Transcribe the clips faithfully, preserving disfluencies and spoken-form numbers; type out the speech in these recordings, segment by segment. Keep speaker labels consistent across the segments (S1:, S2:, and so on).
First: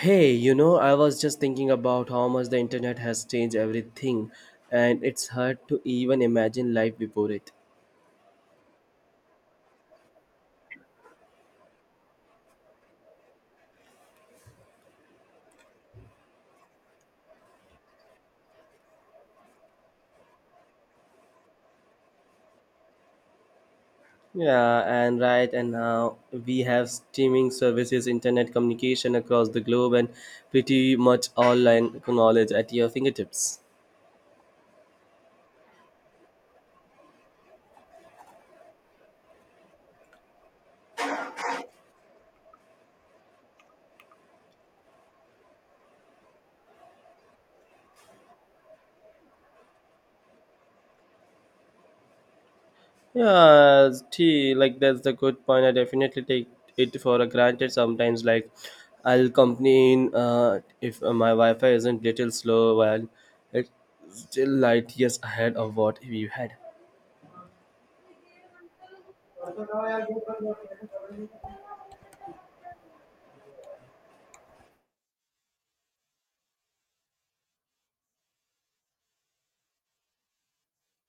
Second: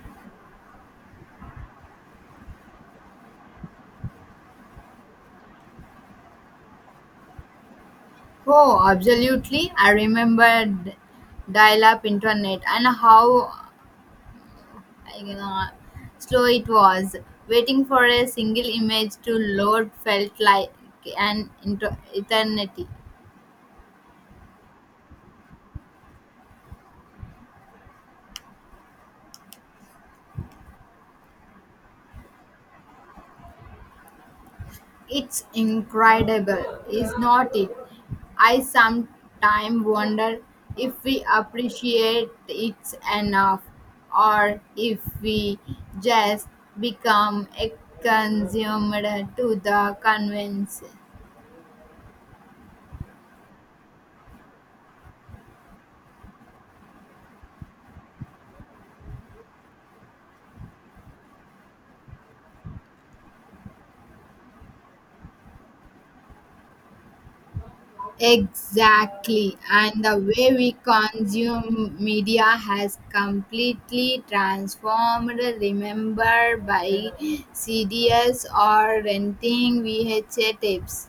S1: Hey, you know, I was just thinking about how much the internet has changed everything, and it's hard to even imagine life before it.
S2: Oh, absolutely. I remember d- dial up internet and how uh, slow it was. Waiting for a single image to load felt like an inter- eternity.
S1: Yeah. And right, and now we have streaming services, internet communication across the globe, and pretty much all online knowledge at your fingertips.
S2: It's incredible, is not it? I sometimes wonder if we appreciate it enough or if we just become a consumer to the convenience.
S1: Yeah, t like that's the good point. I definitely take it for granted sometimes. Like, I'll complain uh, if uh, my Wi-Fi isn't little slow while it's still light years ahead of what we had.
S2: Exactly. And the way we consume media has completely transformed. Remember by C Ds or renting V H A tapes.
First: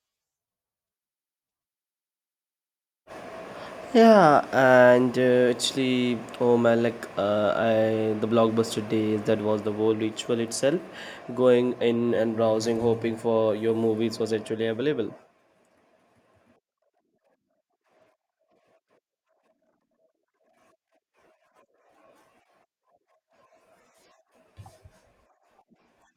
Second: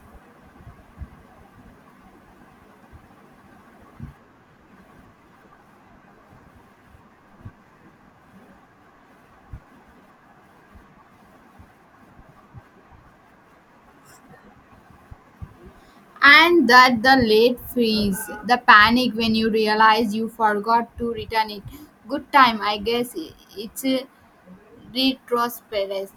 S1: Yeah, and uh, actually, oh man, like uh, I the blockbuster days, that was the whole ritual itself. Going in and browsing, hoping for your movies was actually available.
S2: And that the late fees, the panic when you realize you forgot to return it. Good time, I guess. It's a retrospect.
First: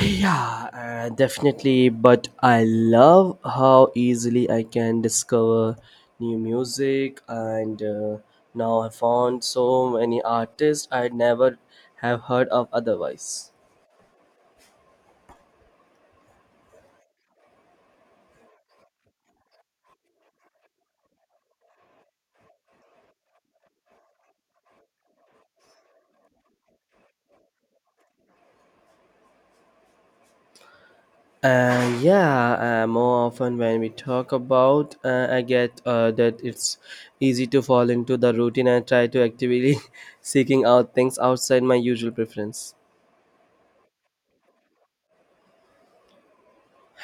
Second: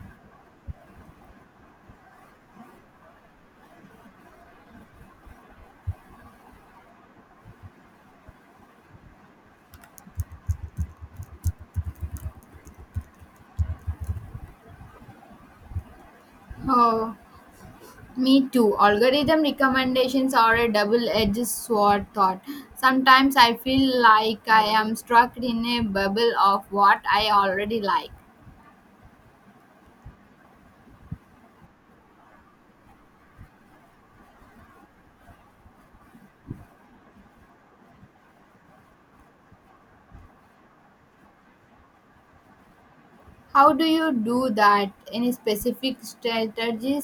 S1: Yeah, uh, definitely. But I love how easily I can discover new music, and uh, now I found so many artists I'd never have heard of otherwise.
S2: Oh. Me too. Algorithm recommendations are a double edged sword thought. Sometimes I feel like I am stuck in a bubble of what I already like.
S1: Uh, yeah, uh, more often when we talk about, uh, I get uh, that it's easy to fall into the routine and try to actively seeking out things outside my usual preference.
S2: How do you do that? Any specific strategies